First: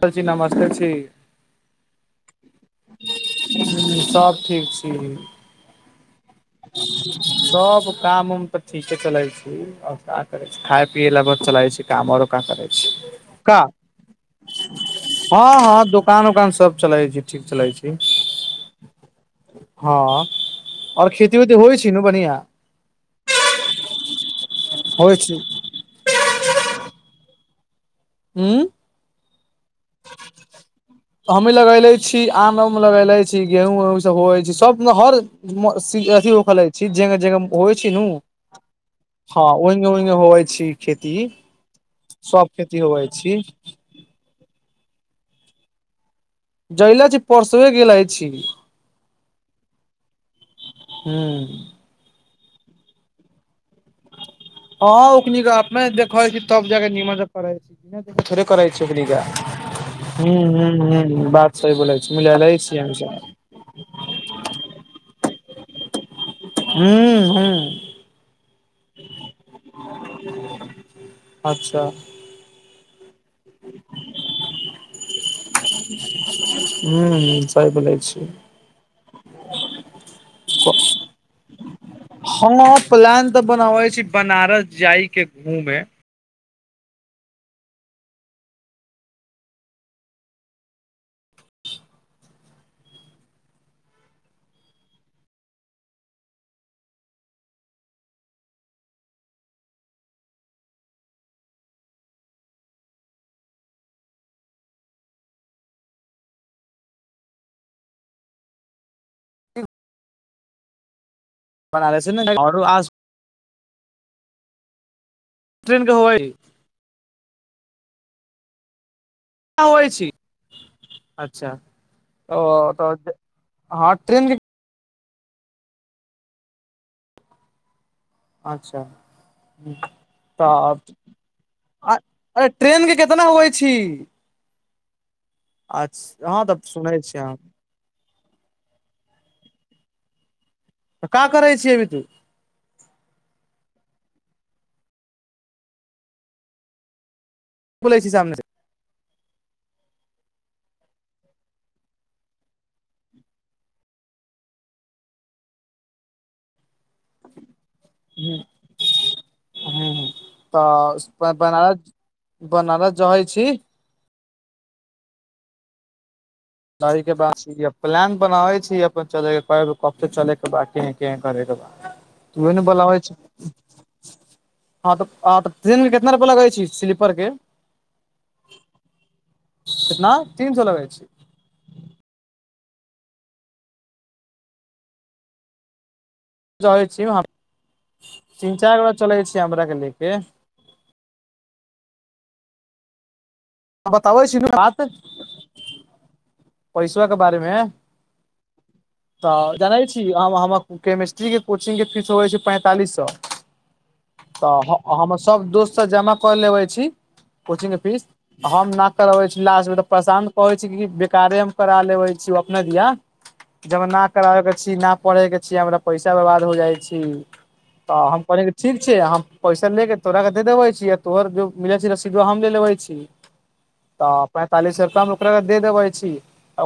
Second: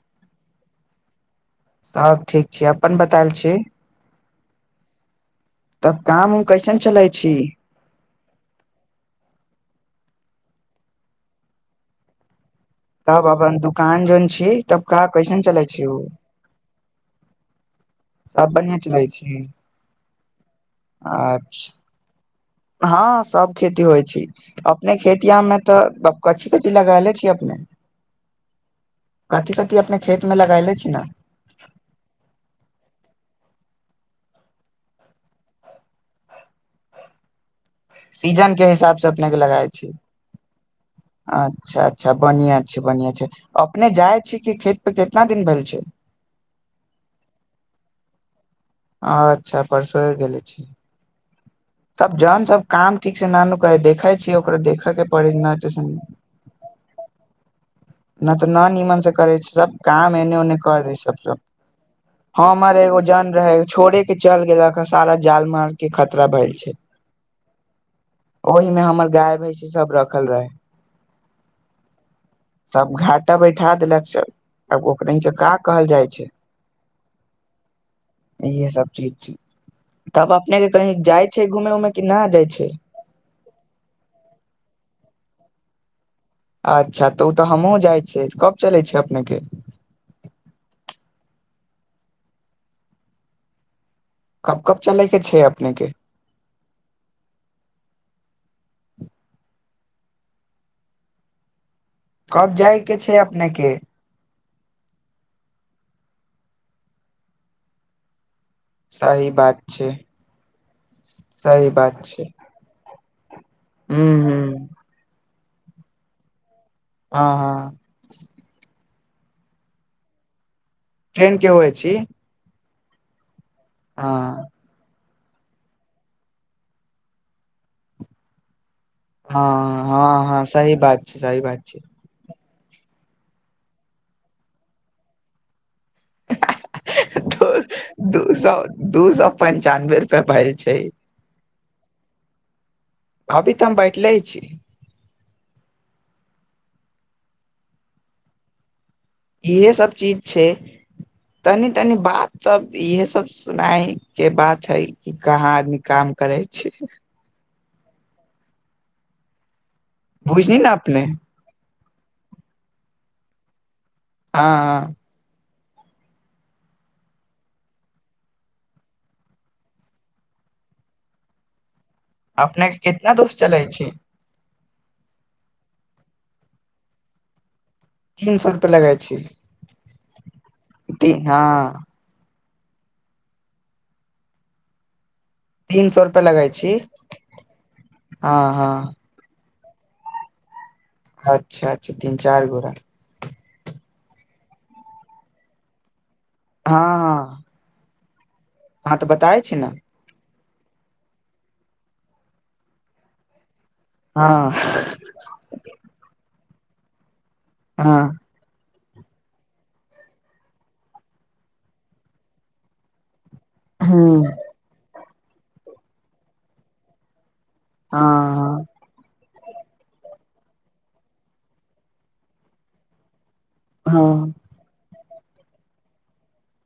sir जी नमस्ते छी सभ सब ठीक छी तब काम उम कैसन चलै छी सब काम उम तऽ ठीके चले छी और करे छै खाय पिय ला ब चले छै काम और क करे छै तब अपन का दुकान जौन छी तब का कैसन हँ चलै हँ छी ओ दोकान उकान सब चलै छै ठीक चलै छै छी आ बढ़िएँ चलै छी हँ आओर खेती उती अचछा होइ छी नु बढ़िया हँ सब खेती होइ छै होइ खेती छी आम मे तऽ कचछी की लगा ले छीयै अपने ह्म कथी कथी अपने खेतमे लगेले छियै हमि लगेले छी आम मे लगेले छी गेहूँ ओहूँ सब होइ छै सब हर अथ होले छै जगह जह होइ छी नू सीजन के हिसाब से अपने के हँ लगाय ओहिंगे छी ओंगे होवइ छी खेती अच्छा अच्छा सब बढ़िआँ खेती छै होवै बढ़िआँ छै छी अपने जाइ छी खेत पर केतना दिन भइल छै जयले छी परसुए गेलै छी अच्छा परसो गेलय छी हूँ तब जान सब काम ठीक से नानू करै देखे छै ओकरा देखय के हँ परी ओकनिक न तऽ अपने देखै छी तब जाके निमन से करै छी बिना देखे थोड़े न करै छी नीमन ओकनी से के करै सब काम एने हूँ ओने कर दी हूँ सब हूँ सब बात सही बोलै छी हँ मिलेले हमर छी एगो जन हमसब रहै छोड़े के चल गेला ह सारा जाल मार के ख हूं हूं ओहिमे हमर गाय भैंसी सब रखल रहै अच्छा सब घाटाे बैठा देलक सब आब ओकरहि के का कहल जाइ छै हूं सही बोलै छी यह सब चीज छै तब अपने के कही जाइ छै घूमे उमे कि न जाइ छै हँ प्लान तऽ बनाबै छी बनारस जाइ के घूमे अच्छा तऽ ओ तऽ हमहूँ जाइ छियै कब चलै छिय अपनेके [inaudible] कब कब चलइ के छै अपने के कब जाइके छै अपने के सही बात छै सही बात बनारसे ने छै आरो आस हुं हुं [unintelligible] हँ हँ अबैछी ट्रेन के अच्छा होइ छी ओ तऽ हँ ट्रेन अच्छा हँ हँ हँ सही तऽ बात छै सही बात छै अरे ट्रेन के केितना होय छी अच्छा हँ तऽ सुनै छियै हम द तऽ दू सए दू सए पञ्चानबे रुपए भाई का करै छियै अभी तू छैअभी तऽ हम ब लई छै बोलै छै सामने से इहे सब चीज छै तनी तनी बात सब इहे सब सुनाय के बात है कि कहाँ आदमी काम करै छी ह ह ह बुझली ने अपने तऽ बनार बनारस जहै छी हँ हँ के बात प्लान बनाबे छी अपन चलेके कबे चलेके ब कें करेके तू ए ने अपने के बोलाबै कितना छै दोस्त चले छै हँ तऽ तऽ ट्रेनमे कितना रुपैआ लगै छी स्लीपरके तीन सौ रुपआ लगइ छी कितना तीन सौ लगै छी तीन हँ तीन सौ लगे छी ए छीयै हँ तीन हँ चारि गो चलै छी हमराके लेके अच्छा अच्छा तीन चार घोड़ा बताबै छी न बात पैसबा के हँ बारेमे हँ हँ बताबै तऽ ने जनै छी हम हम केमिस्ट्रीके कोचिंगके फीस होइ छै पैंतालिस सौ हँ तऽ हम सभ दोस्तसँ जमा कऽ लेबै छी कोचिंगके फीस हँ हम ना करबै छी लास्टमे तऽ प्रशान्त कहै छी कार मे करा लेे छी अपने दिया ज न हूँ कराबे छी पढ़ैके छीयै हमरा पैसा बर्बाद हो जाइ छी तऽ हम पढ़ैके हँ ठीक छै हम पैसा ले के तोहरा के दे देबे छी य तोहर जो मिलय छी रसीदबा हम ले लेबै छी तऽ हँ पैंतालिस रुपैआमे ओकरा ल दे देबे छी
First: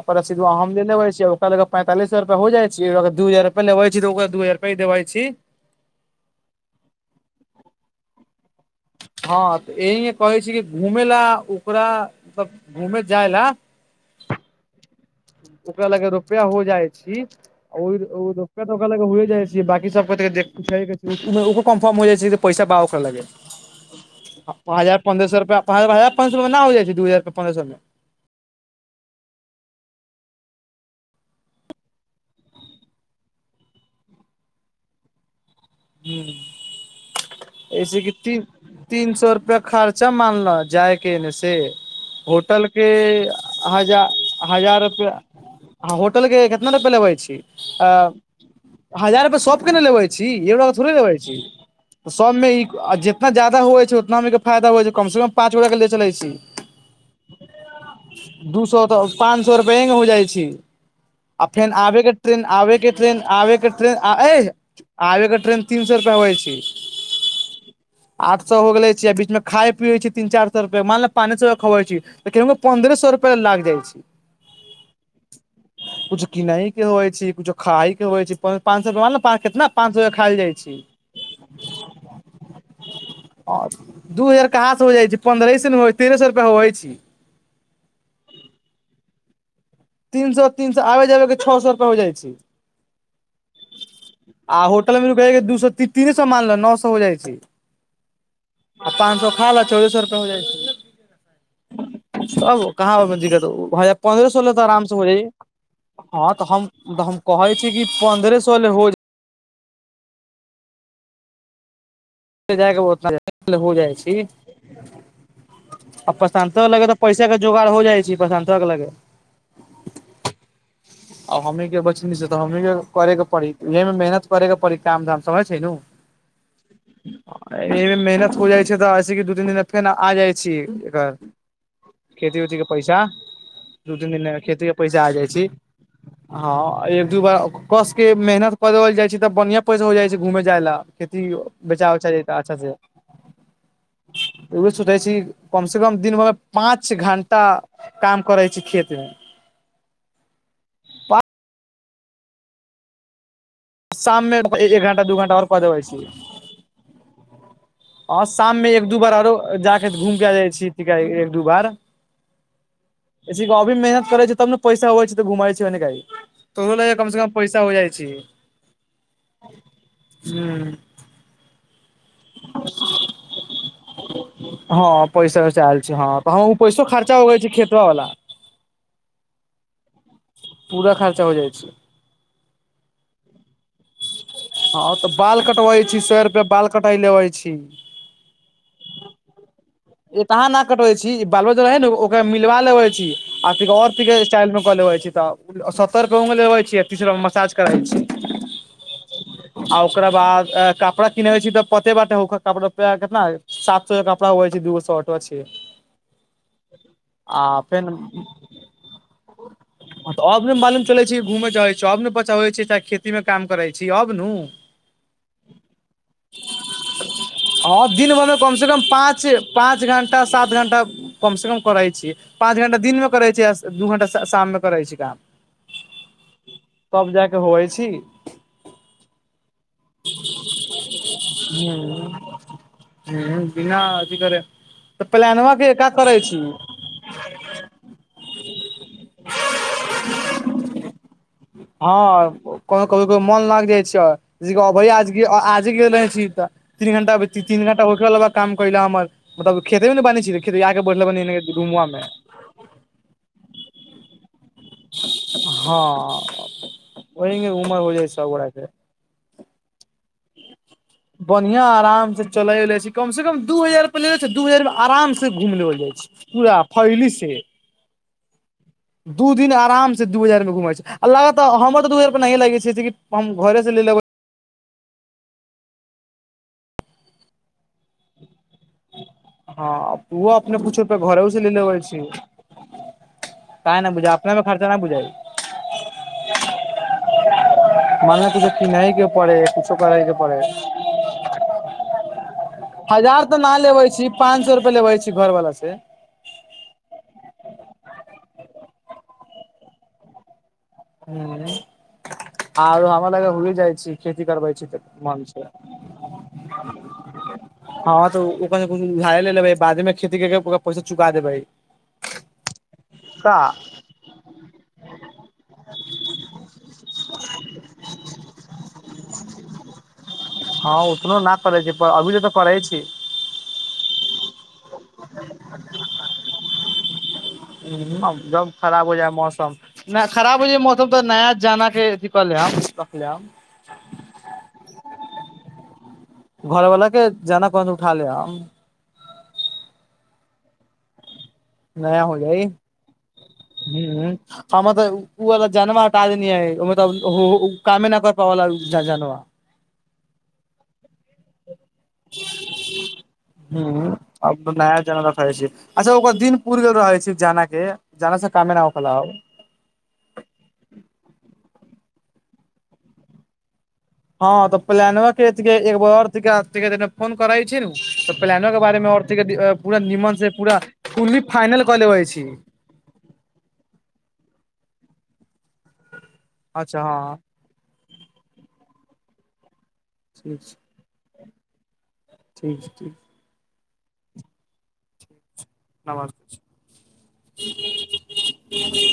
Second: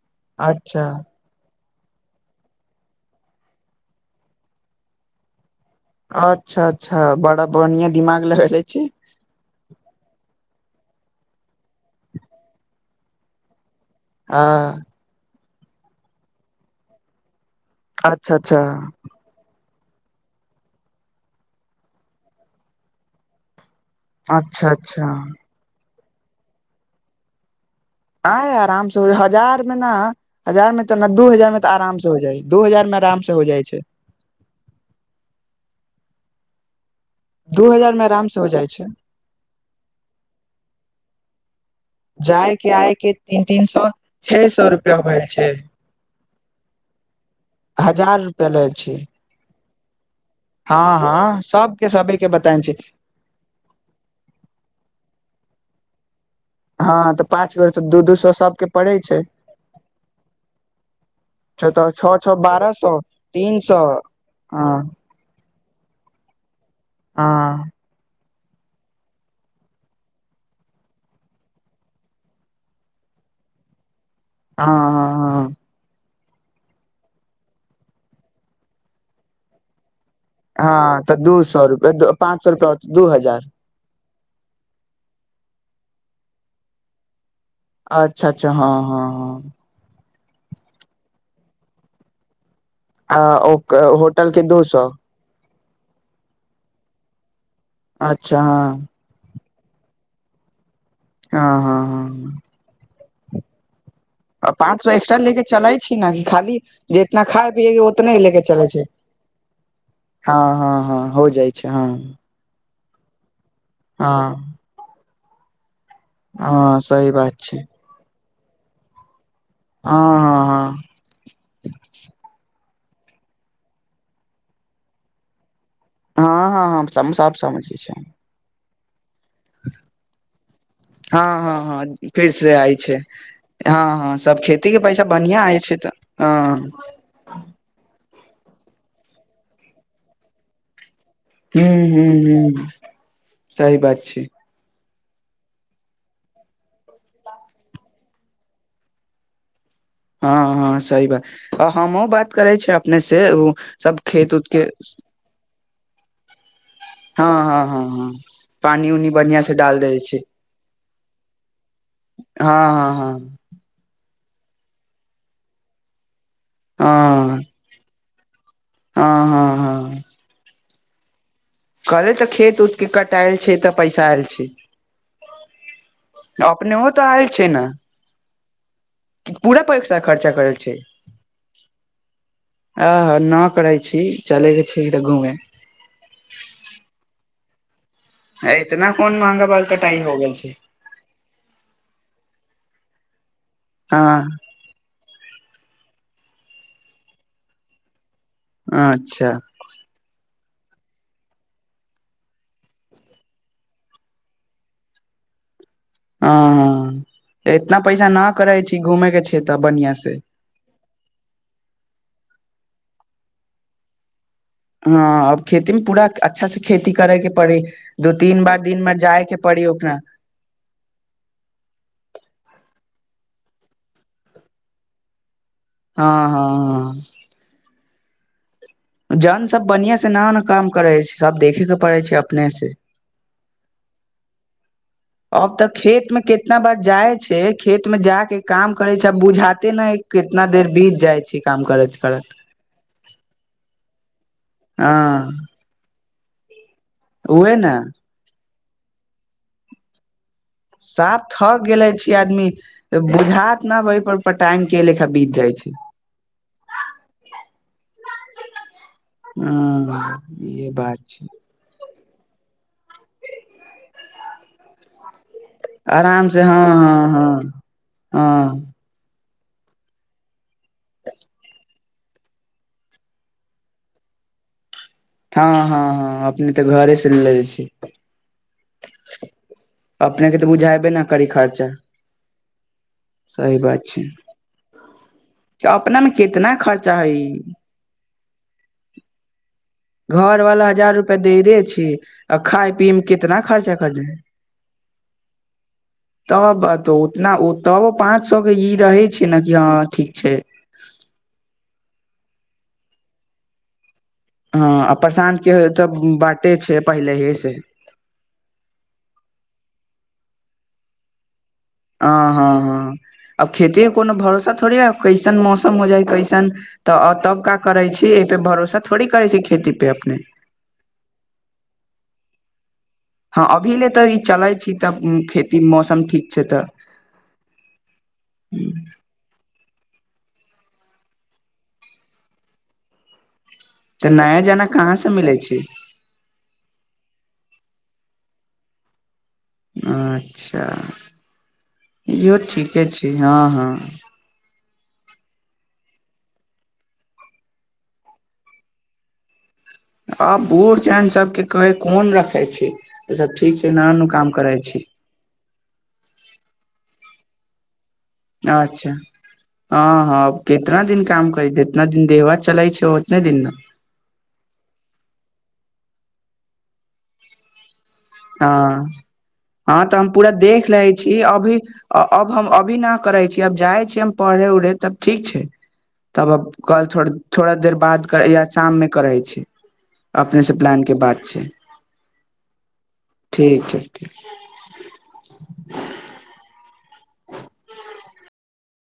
ओकर रसीदबा हम ले अच्छा लेबै छी ओकरा ल पैंतालसहजार रुपए हो जाइ छै अगर दू हजार रुप ले छै त ओकरा दू हजारुप ही देवे छी अच्छा अच्छा बड़ा बढ़िआं दिमाग लगैले छी हँ तऽ यह कहै छी कि घूमे ला ओकरासब घूमे जाय ला हँ ओकरा लागै रुपआ हो जाइ छी अच्छा अच्छा रुपा तऽ ओकरा लग होए जाइ छै बाकि सब देखै कन्फर्म हो जाइ छै पैसा बा ओकरा लगे अच्छा हजार अच्छा पन्द्रह सौ रुपैया हजार पन्द्रह सौ मे नहि हो जाइ छै दू हजार रुपैया पन्द्रह सौ मे आई आराम से हो हजार में न हजार मे तऽ न दू हजार में तऽ आराम से हो जाइ दू हजार में आराम से हो जाइ छै दू हुं हजार ऐसे मे कि आराम से तीन हो जाइ छै तीन सौ रुपआ खर्चा मान'ल जायके इने से जाय होटल के आय तीन तीन सौ हजा छे सौ हजार रुपआ रुपैआ भेल छै अ होटल के कितना रुपैया लेबै छी अआ हजार रुपआ लेल छी हजार रुपै सब के ने लेबै छी सु हँ देबै छी हँ सबके सबे के सब में बताय ई छी जेतना जादा होइ छै उतना में के फायदा होइ छै कमसँ कम पाँच गोटाके ले चलै छी हँ तऽ पाँच बेर तऽ दू सए दू सबके सौ पड़ै तऽ छै पाँच सए रुपया इंगेने हो जाइ छै आ फेन छओ आबे के छओ छओ ट्रेन बारह आबे के सए ट्रेन आबे तीन के सए ट्रेन आ एह हँ आबे के ट्रेन तीन सै रुपैया होइ छी हं आठ सौ हो गेले छै आ बीच मे खाय पियै छि तीन चार सौ रुपया मानल पान सए खबइ छि त केंहू ग पन्द्रे सौ रुपया लाग जाइ छै हँहँ हँ कुछ किनै के होइ छै कुछ खााय के होइ छै पां पाँच सए मानल केितना पाँच खाएल जाइ छै सौ रुपया पाँच सौ रुपया अ दू हजार दू हजार कहाँ से हो जाइ छै पंन्द्रह स ने हो छै तेरह सए रुपया होइ छै अच्छा अच्छा हँ हँ हँ तीन सौ तीन सौ आबै जाबैके छ सौ रुपया हो जाइ छै आ ओ होटल के दू आ सए होटल में रुकय के दू सौ तीने सौ मानल'नौ सौ हो जाइ छै अच्छा हँ हाल ला चौदह सौ रुपया हो जाइ हँ हँ हँ तब [unintelligible] आ तऽ पाँच आराम सै से हो एक्स्ट्रा जाइ ले के चलै छी न हँ तऽ खाली हम तऽ हम जितना खाइ कहै छी कि पियेगी उतना ले पन्द्रह के सए चले छै हो हँ हँ हँ हो जाइ छै हँ जा ओतना जा हो जाइ छै हँ आ पसानतवा हँ लगे तऽ सही पैसाक बात के छै जोगार हो जाइ छै प्रशानतवा क लगे हँ हँ आ हमी के बचनी से तऽ हमी के करे के पड़ी इह मेहनत करेके पड़ी काम धाम समझ छै नु हँ हँ हँ हम सब समझै एहि छै में मेहनत हो जाइ छै तऽ ऐसे कि दू तीन दिनमे फेन आ जाइ छी एकर हँ हँ हँ फिर खेती से उती के आइ छै पैसा दू हँ तीन हँ दिन सब खेती के पैसा आ जाइ बढ़िया छी आय छै तऽ हँ एक दू बार कस के मेहनत करल जाइ छै तऽ बढ़ियां पैसा हो जाइ छै घूमे जाय ला खेती हूँ बचा हूँ वचा जे अच्छा हूँ से सही बात छै सुते छी कम से कम दिन भर पाँच घंटा काम करै छी खेत में हँ हँ सही बात हमहूंँ बात करे छियै अपने से ओ सब खेत शाममे उत के एक घण्टा दू घण्टा आओर कऽ देवय छिये हँ हँ हँ शाम मे एक पानी दू उनी बार आरो बढ़िया से डाल जाके दै घूम छै के आ जाइ छी एक दू बार हँ हँ हँ ऐसे अभी मेहनत करै छै तव ने पैसा अवय छै तऽ घुमाय छिये ओने जाय तहू लेल कम से कम हँ हँ पैसा हो जाइ छै हँ हँ हँ हूँ कहले तऽ खेत उत के कटायल छै तऽ पैसा आयल छै हँ पैसा वैसा आयल छै हँ तऽ हम पैसो अपनेहो तऽ खर्चा हो आयल गेल छै ने खेतबा वाला पूरा पैसा खर्चा करैल छै पूरा खर्चा हो जाइ छै आ ह न करै छी चले के छै हँ तऽ घूमे बाल कटबै छी सौ रुपये बाल कटाइ लेबै छी इतना कोन महंगा बाल कटाई हो गेल एतहा छै ना कटबै छी बालो रहै ने ओ ओकरा मी लिवा लेबै छी आर फिगर फी क हँ स्टाइलमे कऽ लेबे छी तऽ [unintelligible] सत्तर के ओ मे लेबे छियै तीस रूपया मे मसाज कराय छी अच्छा ए कपड़ा किनेे छि तऽ पते बाटे होख कपड़ा पे केतना अबैय सात सौ के कपड़ा हो छै दूगो सट होय छै हँ हं आ इतना फेन पैसा न करै छी घूमय के छैय तऽ बढ़ियां से अब ने मालूम चलै छी घूमे चलै छी अब ने बचबै छी चाहे खेती मे काम करै छी अब नु हँ अब खेती मे पूरा अच्छा से खेती करै के पड़ी हँ दू दिन भर मे तीन कम बार से कम दिन मे जाय पाँच के पड़ी पाँच ओकरा घंटा सात घंटा कम से कम करै छीये पाँच घंटा दिनमे करै छी आ दू घण्टा शाम मे करै छी काम हँ हँ तब जाकऽ होइ छी जन सभ बढ़िआँ से ना न काम करै छै सभ देखैके पड़ै छै अपने से बिना अथी करे तऽ प्लानवा अब तऽ के का करै खेतमे छी कितना बार जाइ छै खेतमे जा के काम करे छै आब बुझाते न है कितना देर बीत जाइ छै काम करत करत हँ कभी कभो मोन लागि जाइ छै ज अभ हँ आजे गेल रहै छी तऽ तीन घंटा उहे तीन ने घंटा होइला काम करै हमर मतलब खेतमे ने बानै छै साफ थक गेले छीय आदमी बुझात न ओहिप पटांग हँ ओह उमर हो जाइ सब गोरा के हँ इहे बात छै चलै ऊले छै कम से कम दू हजारे छै दू हजार आराम घुम लेबल जाइ आराम छै से पूरा हँ फैली हँ से हँ हँ दू दिन आराम सँ दू हजार मे घुमै छै आ लगातार हमर तऽ दू हजार पर नहिए लगै छैि हम घरेसँ ले लेबै हँ हँ हँ अपने तऽ घरे से लए छी हँ ओ के तऽ अपने बुझाबे पुछुुप न घरे करी उ से लेनेे खर्चा होै छी सही काहे बात न छै बुझाइ अपने मे खर्चा न बुझाइ त अपना मे कितना खर्चा है मान किछु कन ह के पे किछो करैके पे घर वाला हजार रुपआ देरे छी [inaudible] आ खाय पियए मे हजार तऽ कितना न खर्चा लेबै करले छी पाँंच सौ रुपया लेबै छी घरवाला से तब तऽ उतना तबो पाँच सौ के ई रहे छै ने कि हँ ठीक छै आर हमाम लगे हुए जाइ छै हँ आ प्रशांत के तऽ बाटे छै पहिले ही हँ तऽ ओकरा उधारे ले लेबै बादे मे खेती कर के ओकरा पैसा चुका देबै हँ हँ हँ का आब खेती के कोनो भरोसा थोड़ी ह कैसन मौसम हो जाइ कैसन तऽ तब का करै छी एहिपे भरोसा थोड़ी करै छै खेती पे अपने हँ उतनो न करै छै अभी जे तऽ करै छी हँ अभी ल तऽ ई चलै छी तऽ खेती मौसम ठीक छै तऽ हूँ जब खराब हो जाय मौसम नहि खराब होइ छै मौसम तऽ नया जाना के अथी कऽ लेब रख लेब तऽ नया जाना कहाँ सँ मिलै छै बन्द उठा ले अच्छा नया हो इहो जाइ ठीके छै हँ हँ हूँ हमर तऽ ओ ओला जानवा त टाज नहि ह ओ तऽ कमे नहि कर पला जानव आ बूट न सबके कह कोन रखे छी त सब ठीक छै हूँ न काम अब करै नया छी जनवा रखै छी ओकर दिन पूुर गेल रहै छै जाना के जाना से कामे न अच्छा होखेला अब हँ हँ कितना दिन काम करै छै इितना दिन देहबा चलाय छै ओतने दिनमे हँ तऽ प्लान व के एक बरिक द फोन करइ छ न तऽ प्लानोक के हँ बारेमे औरत पूरा हँ तऽ हम निमन से पूरा देख लै छी कूर्मी अभी फाइनल कऽ लेबै अ- छी अब हम अभी न करे छीय अब जाइ छीयै हम पढ़े उ तब ठीक छै तबब अच्छा कल हँ थोड़ा देर बाद कर य शाम मे करय छी अपनेसँ प्लानके बात छै ठीक छै ठीक छै ठीक छै नवाज